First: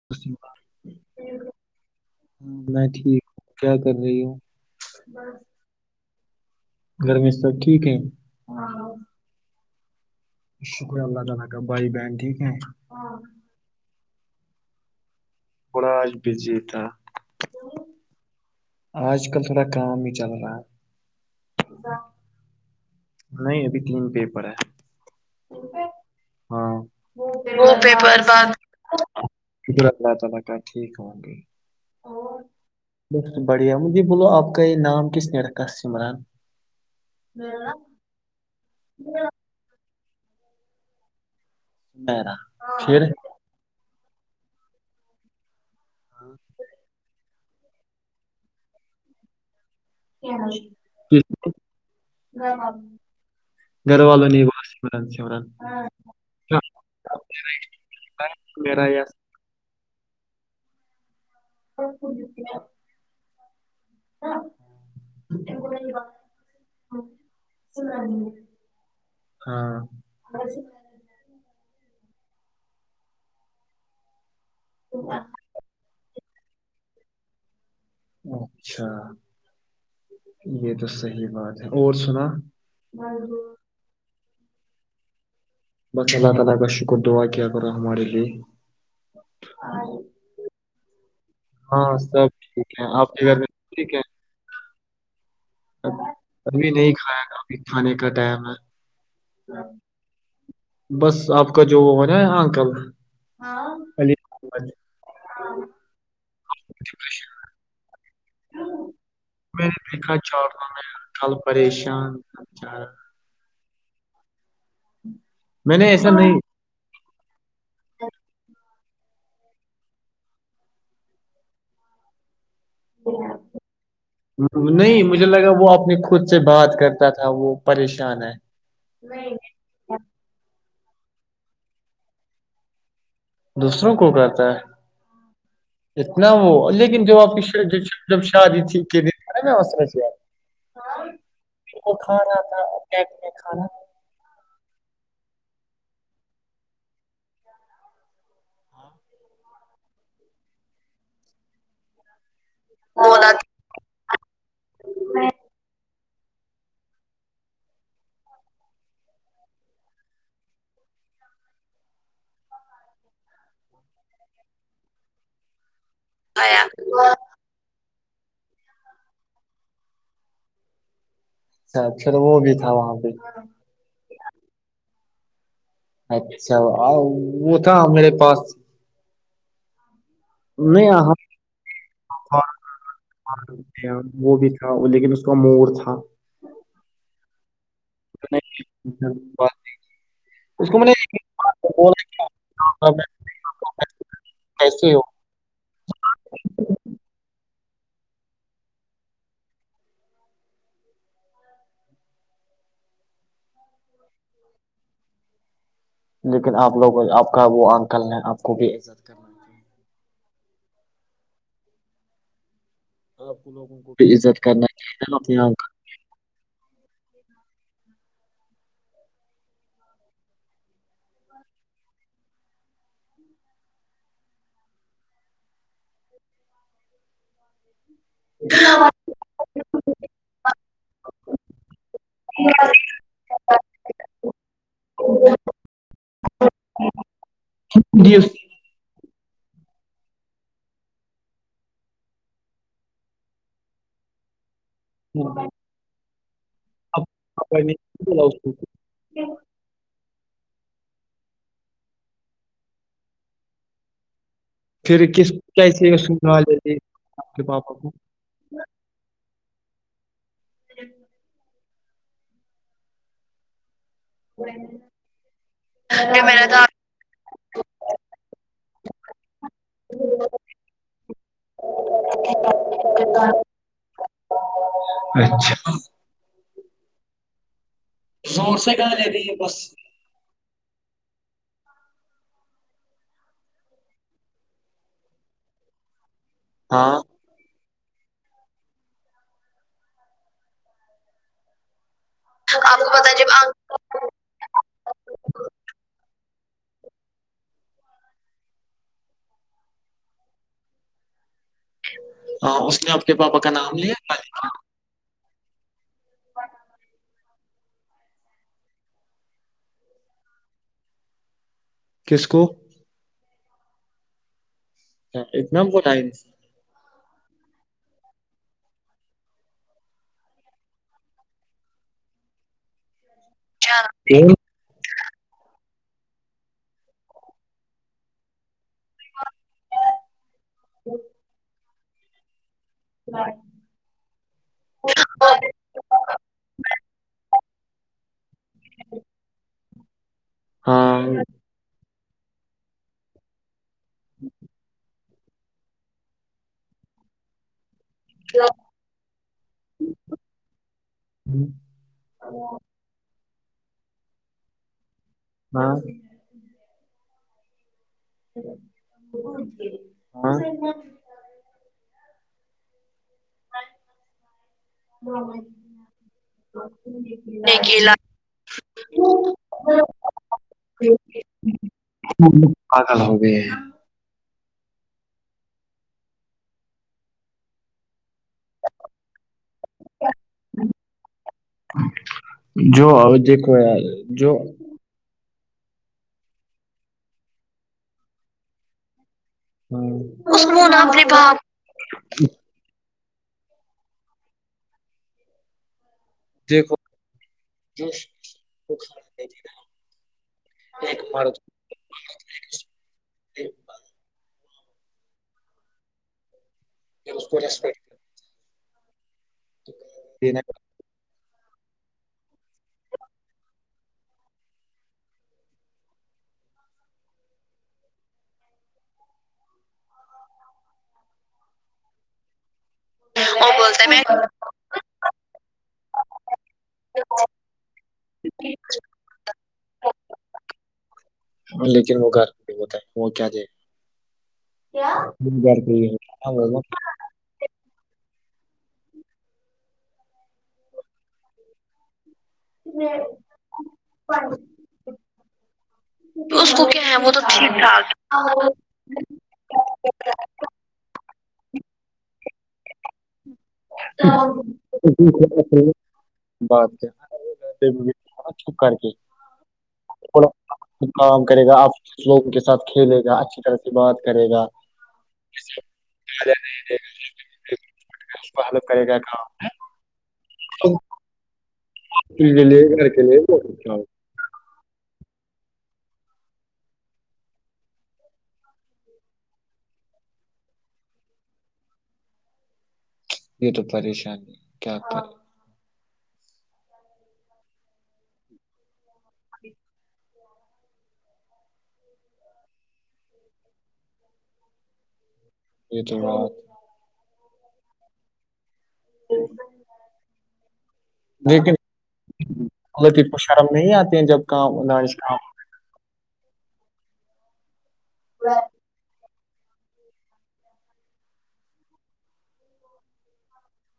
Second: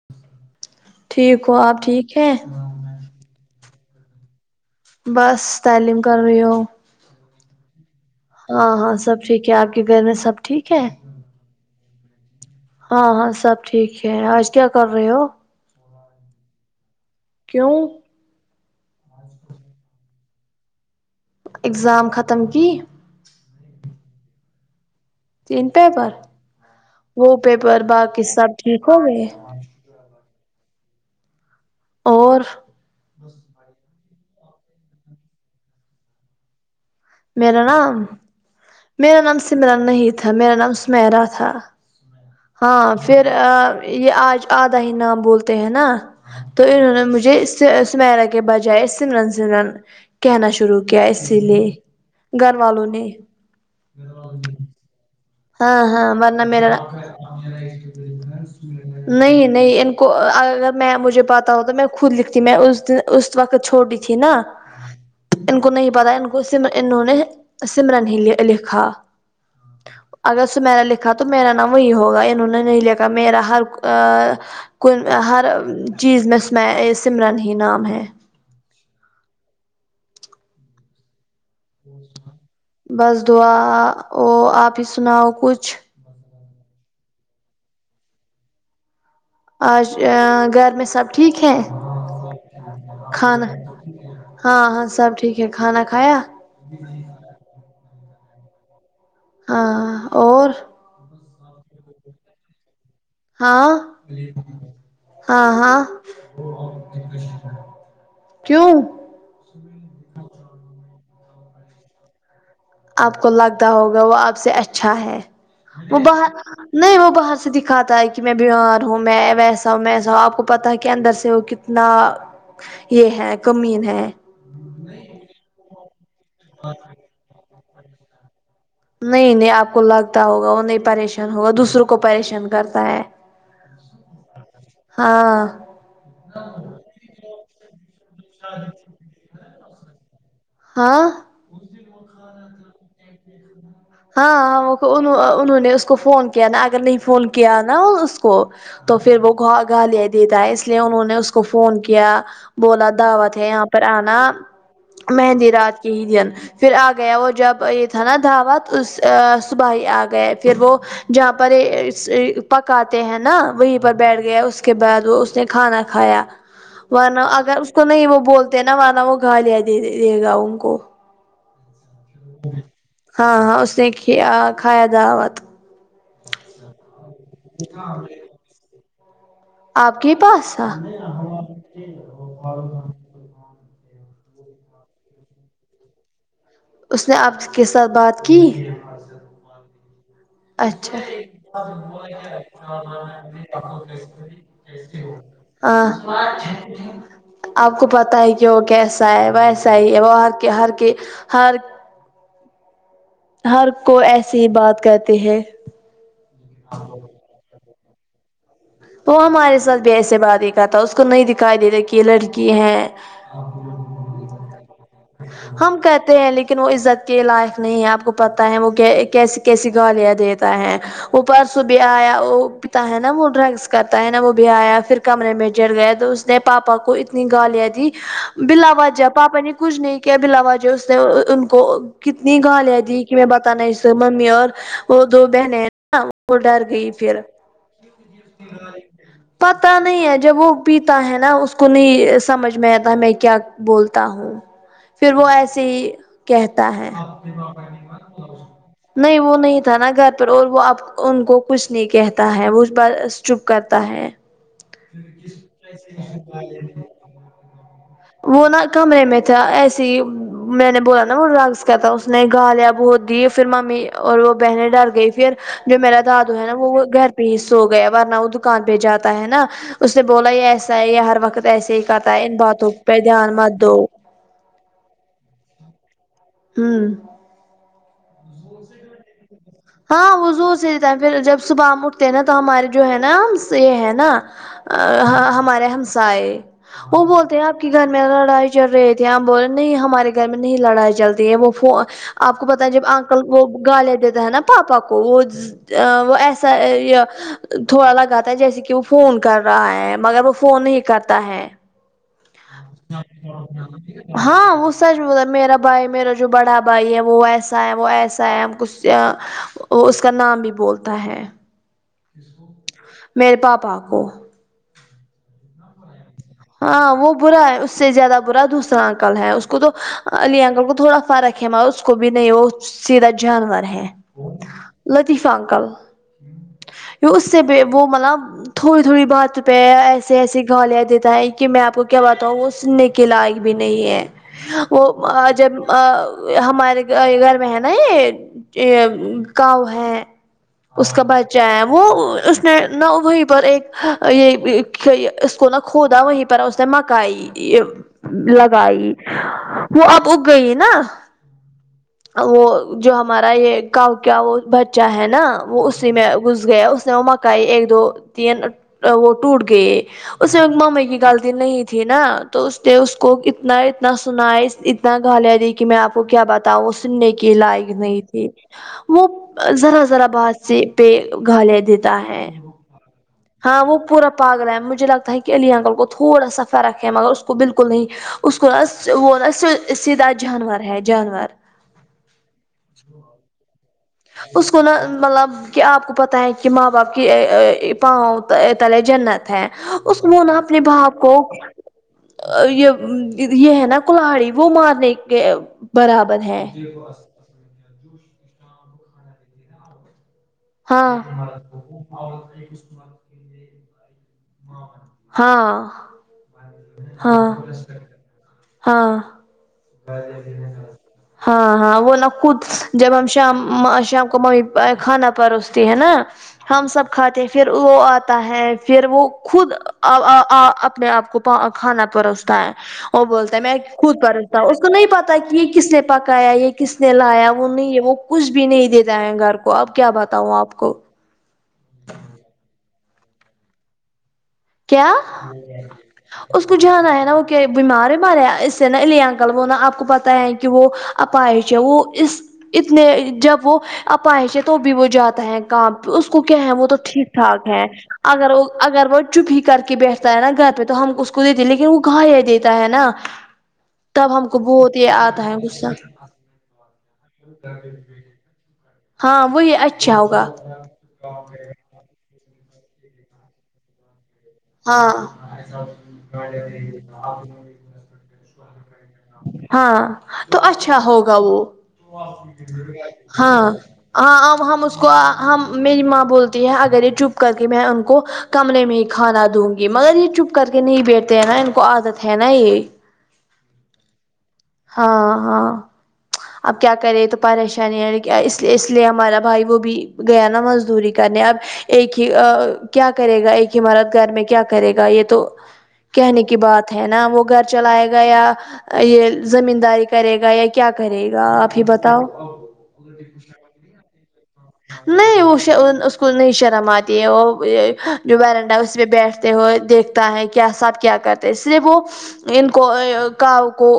سریار ٹھیک ہو آپ ٹھیک ہے میں ٹھیک ہ کیا کر رہی ہوں بس تعلیم کر رہے ہو گھر میں سب ٹھیک ہے ہاں ہاں سب ٹھیک ہے آپ کے گھر میں سب ٹھیک ہے شکر اللہ تعالی کا بھائی بہن ٹھیک ہے ہاں ہاں سب ٹھیک ہے آج کیا کر رہے ہو تھوڑا آج بزی تھا کیوں آج کل تھوڑا کام نہیں چل رہا ہے اگزام ختم کی نہیں ابھی تین پیپر ہے تین پیپر وہ پیپر باقی سب ٹھیک ہو گئے شکر ہے اللہ تعالی کا ٹھیک ہوں گی اور بڑھیا مجھے بولو آپ کا یہ نام کس نے رکھا ہے سمران میرا نام میرا نام سمران نہیں تھا میرا نام سمیرہ تھا سمیرہ ہاں پھر یہ آج آدا ہی نام بولتے ہیں نا تو انہوں نے مجھے سمیرہ کے بجائے سمران سمران کہنا شروع کیا کس اسی لیے گھر والوں نے گھر والوں نے ہی بولا سمران سمران ہاں ہاں ورنہ میرا میرا یہ نہیں نہیں اگر میں مجھے پتا ہو تو میں سب کو خود لکھتی دیتی ہے میں نا اس دن اس وقت چھوٹی تھی نہ ان کو نہیں پتا ان کو انہوں نے سمرن سمران ہی نہیں لکھا ہاں اگر سمیرا لکھا تو میرا نام وہی ہوگا انہوں نے نہیں لکھا میرا ہر کن ہر چیز میں اسمیں سمران ہی نام ہے اچھا یہ تو صحیح بات ہے اور سنا بس دعا ا آپ ہی سناؤ کچھ بس اللہ تعالی کا شکر دعا کیا کرو ہمارے لیے ہاں آج اور گھر میں سب ٹھیک ہے ہاں سب ٹھیک ہے آپ کے گھر کھانا میں ٹھیک ہے ہاں ہاں سب ٹھیک ہے کھانا کھایا ابھی نہیں کھایا ابھی کھانے کا ٹائم ہے ہاں اور بس آپ کا جو وہ ہونا ہے انکل ہاں علی احمد ہاں ہاں کیوں میں نے دیکھا چڑنا میں کل پریشان آپ کو لگتا ہوگا وہ آپ سے اچھا ہے میں نے وہ ایسا نہیں بہت نہیں وہ باہر سے دکھاتا ہے کہ میں بیمار ہوں میں ویسا ہوں میں ایسا ہوں آپ کو پتاہ ہے کہ اندر سے ہو اتنا یہ ہے کمین ہے نہیں مجھے لگا وہ اپنی خود سے بات کرتا تھا وہ پریشان ہے نہیں نہیں آپ کو لگتا ہوگا وہ نہیں پریشان ہوگا دوسروں کو پریشان کرتا ہے دوسروں کو کرتا ہاں ہے اتنا وہ لیکن جو آپ کی جب شادی تھی [unintelligible] ہاں وہ کھا رہا تھا ٹائم پے کھانا ہاں انہوں نے اس کو فون کیا نا اگر نہیں فون کیا نا اس کو تو پھر وہ گا گا دے دیتا ہے اس لیے انہوں نے اس کو فون کیا بولا دعوت ہے یہاں پر آنا مہندی رات ہی دن پھر آ گیا وہ جب یہ تھانا دعوت اس صبح ہی آ گئے پھر وہ جہاں پر پکاتے ہیں نا وہیں پر بیٹھ گیا اس کے بعد وہ اس نے کھانا کھایا تھا ورنہ اگر اس کو نہیں وہ بولتے نا ورنہ وہ گالیا دے دے گا ان کو اچھا چل وہ بھی تھا وہاں پہ ہاں ہاں اس نے کھیا دعوت اچھا آو وہ تھا میرے پاس آپ کے پاس تھا نہیں آہ آ وہ بھی تھا لیکن اس کا مور تھا اس نے آپ کے ساتھ بات کی بات اچھا ہے کیسے ہو ہاں آپ کو پتا ہے کہ وہ کیسا ہے ویسا ہی ہے وہ ہر کے ہر کے ہر ہر کو ایسے ہی بات کہتے ہیں لیکن آپ لوگ آپ کا وہ آنکل ہے آپ کو بھی وہ کرنا ہمارے چاہیے ساتھ بھی ایسے بات ہی کرتا اس کو نہیں دکھائی دے رہ کہ یہ لڑکی ہے لوگوں کی بھی عزت کرنا چاہیے نا اپنے ہم کہتے ہیں لیکن وہ عزت کے لائق نہیں ہے آپ کو پتہ ہے وہ کیسی کیسی گالیاں دیتا ہے وہ پرسوں بھی آیا وہ پتا ہے نا وہ ڈرگس کرتا ہے نا وہ بھی آیا پھر کمرے میں جڑ گیا تو پاپا کو اتنی گالیاں دی بلا وجہ پاپا ن کچھ نہیں کیا بلاواجہ اس نے ان کو کتنی گالیاں دی کہ میں بتانا اس ممی اور وہ دو بہنیں ہیں نا وہ ڈر گئی پھر جی ال [inaudible] پتہ نہیں ہے جب وہ پیتا ہے نا اس کو نہیں سمجھ میں آتا ہمیں کیا بولتا ہوں پھر وہ ایسے ہی کہتا ہے اب- اب میں نے بولا اس کو۔ نہیں وہ نہیں تھا نا گھر روز وہ ان کو کچھ نہیں کہتا ہے وہ چپ کرتا ہے پھر کس کیسی سن لیے آپ کے پاپا کو وہ نا کمرے میں تھا ایسی میں نے بولا نا وہ راز کہتا اس نے گالیا‌ں بہت دی پھر مامی اور وہ بہنے ڈر گئی پھر جو میرا کہ دادو ہے نا تو وہ گھر پہ ہی سو گیا ورنہ وہ کان پہ جاتا ہے نا اس نے بولا یہ ایسا ہے یہ ہر وقت ایسے ہی کرتا ہے ان باتوں پہ دھیان مت دو اچھا ہوں زور سے گالیاں دی بس ہاں وہ زور سے دیتا ہے پھر جب صبح ہم اٹھتے ہیں نا تو ہمارے جو ہے نا سے ہے نا ہہہاں ہمارے ہمسائے ہاں وہ بولت آپ کے گھر میں لڑائی چل رہی تھی آپ بول رہے نہیں ہمارے گھر میں نہیں لڑائی چلتی ہے وہ فونیں آپ کو پتا ہے جب انکل وہ گالیاں دیتا ہے نا پاپا کو وہ وہ ایسا تھوڑا لگاتا ہے جیسے کہ وہ فون کر رہا ہے مگر وہ فون نہیں کرتا ہے ہاں اس نے آپ کے پاپا کا نام لیا ہاں اس سچ بولا میرا بھائی میرا جو بڑا بھائی ہے وہ ایس اں وہ ایسا ہے کچھ اس کا نام بھی بولتا ہے کس کو میرے پاپا کو اتنا پنایس ہاں وہ برا ہے اس سے زیادہ برا دوسرا انکل ہے اس کو تو علی انکل کو تھوڑا فرق ہما اس کو بھی نہیں وہ سیدھا جانور ہے تین لاطیفہ انکل اس سے وہ مطلب تھوڑی تھوڑی بات پہ ایسے ایسے گالیاں دیتا ہے کہ میں آپ کو کیا بتاوں وہ سننے کے لائق بھی نہیں ہے وہ جب ہمارے گھر میں ہے نا یہ کاو ہے ہاں اس کا بچہ ہے وہ اس نے نہ وہیں پر ایک یہ کو نہ کھودا وہی پر اس نے مکا آئی ہاں لگائی وہ اب اگئی نا وہ جو ہمارا یہ گاؤں کا وہ بچہ ہے نا وہ ہاں اسی میں گھس گیا اس نے وہ مکائی ایک دو تین وہ ٹوٹ گئے اس میں ممی کی غلطی نہیں تھی نا تو اس نے اس کو اتنا اتنا اتنا سنا ہے اتنا گالیہ دی کہ میں آپ کو کیا بتاؤں سننے کی لائق نیکیلا نہیں تھی وہ ذرا ذرا بات سے پہ گالیہ دیتا ہے [unintelligible] ال ہوگے ہاں وہ پورا پاگل ہے مجھے لگتا ہے کہ علی اننکل کو تھوڑا سا فرق ہے مگر اس کو بالکل نہیں اس کو وہ سیدھا جانور ہے جانور جو ہ دیک کوئی ار [unintelligible] اس کو نا مطلب کہ آپ کو پتہ ہے کہ ماں باپ کے پاؤں تلے جنت ہے اس کونا اپنے عثمون آپ باپ نے کو بھاگ یہ یہ ہے نا کلہاڑی وہ مارنے کے برابر ہے جوش کو کھڑا د رہا [inaudible] ہاں ہوتے ہاں پھر ہاں اس کو ریسپیکٹ ہاں دینا ہاں ہاں وہ نا خود جب ہم شام شام کو ممی کھانا پروستے ہے نا ہم سب کھاتے پھر وہ آتا ہے پھر وہ خود اپنے آپ کو کھانا پروستا ہے وہ بولتا ہے میں خود پروستا ہوں اس کو نہیں پتا کہ یہ کس نے پکایا یہ کس نے لایا وہ نہیں وہ کچھ بھی نہیں دیتا ہے گھر کو اب کیا بتاؤں آپ کو لیکن وہ گھر ہوتا ہے وہ کیا جے کیا پہ ہی اس کو ہوتا جانا ہے نا وہ کہ بیمار ہی مارے اس سے نالیے انکل وہ نا آپ کو پتا ہے کہ وہ اپاہج ہے وہ اس اتنے ہے جب وہ اپاہچ ہے تو بھی وہ جاتا ہے کام اس کو کیا ہے وہ تو ٹھیک ٹھاک ہے اگر وہ اگر وہ چپ ہی کر کے بیٹھتا ہے نا گھر پہ تو ہم اس کو دتے لیکن وہ گالیا دیتا ہے نا تب ہم کو بہت یہ آتا ہے غصہ بات کیا ہے، چپ کر کے ہاں وہ یہ اچھا ہوگا کام کرے گا آپ لوگوں کے ساتھ کھیلے گا اچھی طرح سے بات کرے گا ہاں اس کو ہیلپ کرے گا کام ہاں تو اچھا ہوگا وہ کے لیے گھر کے لیے ہاں بہت اچھا ہو ہاں ہم اسکو ہم میری ماں بولتی ہے اگر یہ چپ کر کے میں ان کو کمرے میں ہی کھانا دوں گی مگر یہ چپ کر کے نہیں بیٹھتے ہیں نا ان کو عادت ہے نا یہ یہ تو پریشانی کیا ہاں کرے ہاں اب کیا کرے تو پریشانی ہے اسے اس لیے ہمارا بھائی وہ بھی گیا نا مزدوری کرنے اب ایک ہی کیا کرے گا ایک ہی مرد گھر میں کیا کرے گا یہ تو یہ تو کہنے کی بات ہے نا وہ گھر چلائے گا یا یہ زمین داری کرے گا یا کیا کرے گا لیکن اپ ہی بتاؤ غلطی کو شرم نہیں آتی ہیں جب کام نہیں وہ اس کو نہیں شرم آتی ہے وہ جو ویرنڈا اس پہ بیٹھتے ہوئے دیکھتا ہے کیا سب کیا کرتے اس لیے وہ ان کو کاؤ کو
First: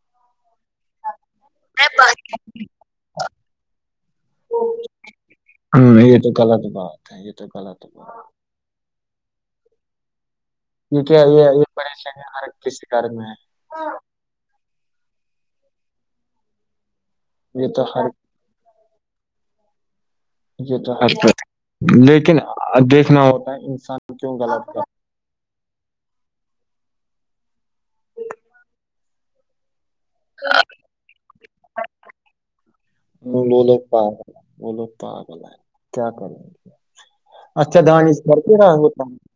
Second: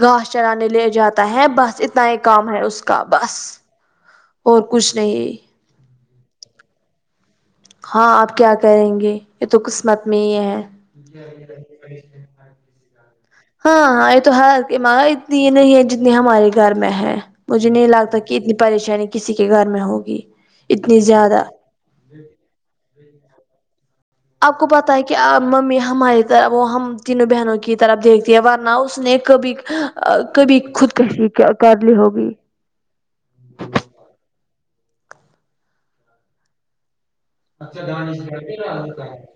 گاس چرانے لے جاتا ہے بس اتنا ہی کام ہے اس کا بس اور کچھ نہیں ہوں یہ تو غلط بات ہے تو غلط ہاں بات آپ کیا کریں گے یہ تو قسمت میں ہی ہے یہ کیا یہ یہ پریشانی ہر کسی گھر میں ہاں ہے ہاں تو ہ ماں اتنی یہ نہیں ہے جتنی ہمارے گھر میں ہے یہ مجھے تو نہیں ہر لگتا کہ اتنی پریشانی کسی کے گھر میں ہوگی یہ تو اتنی ہر زیادہ لیکن دیکھنا ہوتا ہے انسان کیوں آپ کو غلط کر بتائے گا کیا ممی ہماری طرف وہ ہم تینوں بہنوں کی طرف دیکھتی ہے ورنہ اس نے کبھی کبھی خود کشی کر لی ہوگی وہ لوگ پاگل وہ لوگ پاگل ہے کیا کریں گے اچھا دانش کرتے رہا ہوتا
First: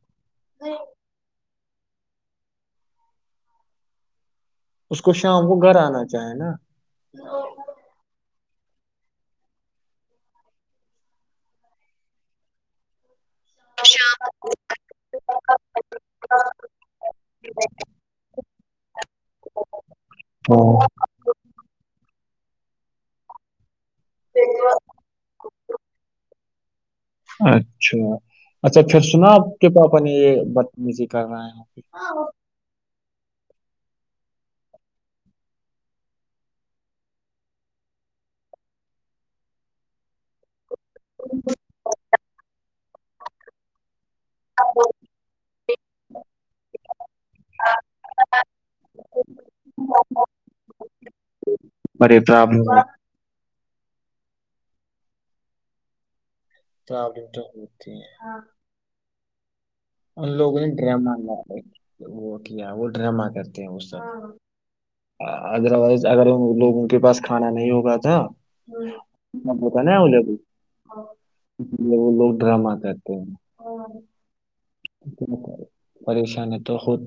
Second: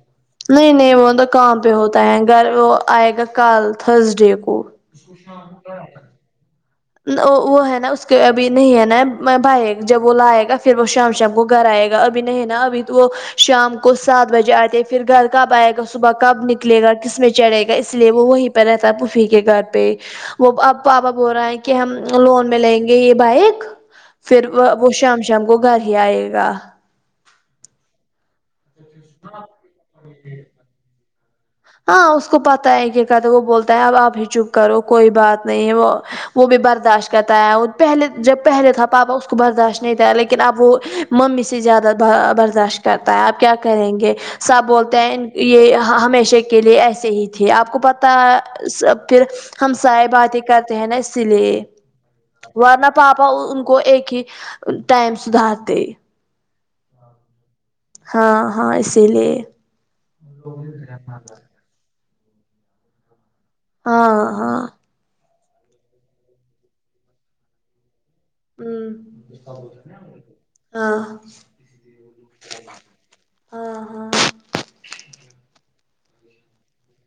نہیں نہیں وہ کام پہ ہوتا ہے گھر وہ آئے گا کل تھرز ڈے کو اس کو شام کو گھر آنا چاہے نا وہ وہ ہے نا اس کہ ابھی نہیں ہے نا بھائی جب وہ لائےائے گا پھر وہ شام شام کو گھر آئے گا ابھی نہیں ہے نا ابھی تو وہ شام کو سات بجے آتے پھر گھر کب آئے گا صبح کب نکلے گا کس میں چڑے گا اس لیے وہی رہتا ہے ففی کے گھر پہ وہ اب پاپا بول رہا ہے کہ ہم لون میں لیں گے یہ بائک پھر وہ شام شام کو گھر ہی آئے گا اچھا اچھا پھر سنا آپ کے پاپا نہ یہ بتمیزی کر رہے ہو ہاں اس کو پتا ہے کیا کہتے وہ بولتا ہے اب آپ ہی چپ کرو کوئی بات نہیں ہے وہ وہ بھی برداشت کرتا ہے پہلے جب پہلے تھا پاپا اس کو برداشت نہیں تھا لیکن اب وہ ممی سے زیادہ برداشت کرتا ہے آپ کیا کریں گے سب بولتے ہیں یہ ہمیشہ کے لیے ایسے ہی تھے آپ کو پتا سب پھر ہم سائے باتیں کرتے ہیں نا اسی لیے بڑی پرابلم ورنہ پاپا ان کو ایک ہی ٹائم سدارتے تو [unintelligible] ہاں ہاں اسی لیے ان لوگوں نے ڈرامہ وہ کیا وہ ڈراما کر ہاں ہاں ادروائز اگر لوگوں کے پاس کھانا نہیں ہوگا تھا ہوں بتا نہیں اولیبل ہاں وہ لوگ ڈرامہ کرتے ہیں ہاں ہاں پریشان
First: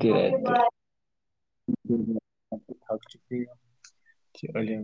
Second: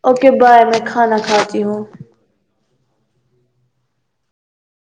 اوکے بائے میں کھانا کھاتی ہوں ق علیم [unintelligible]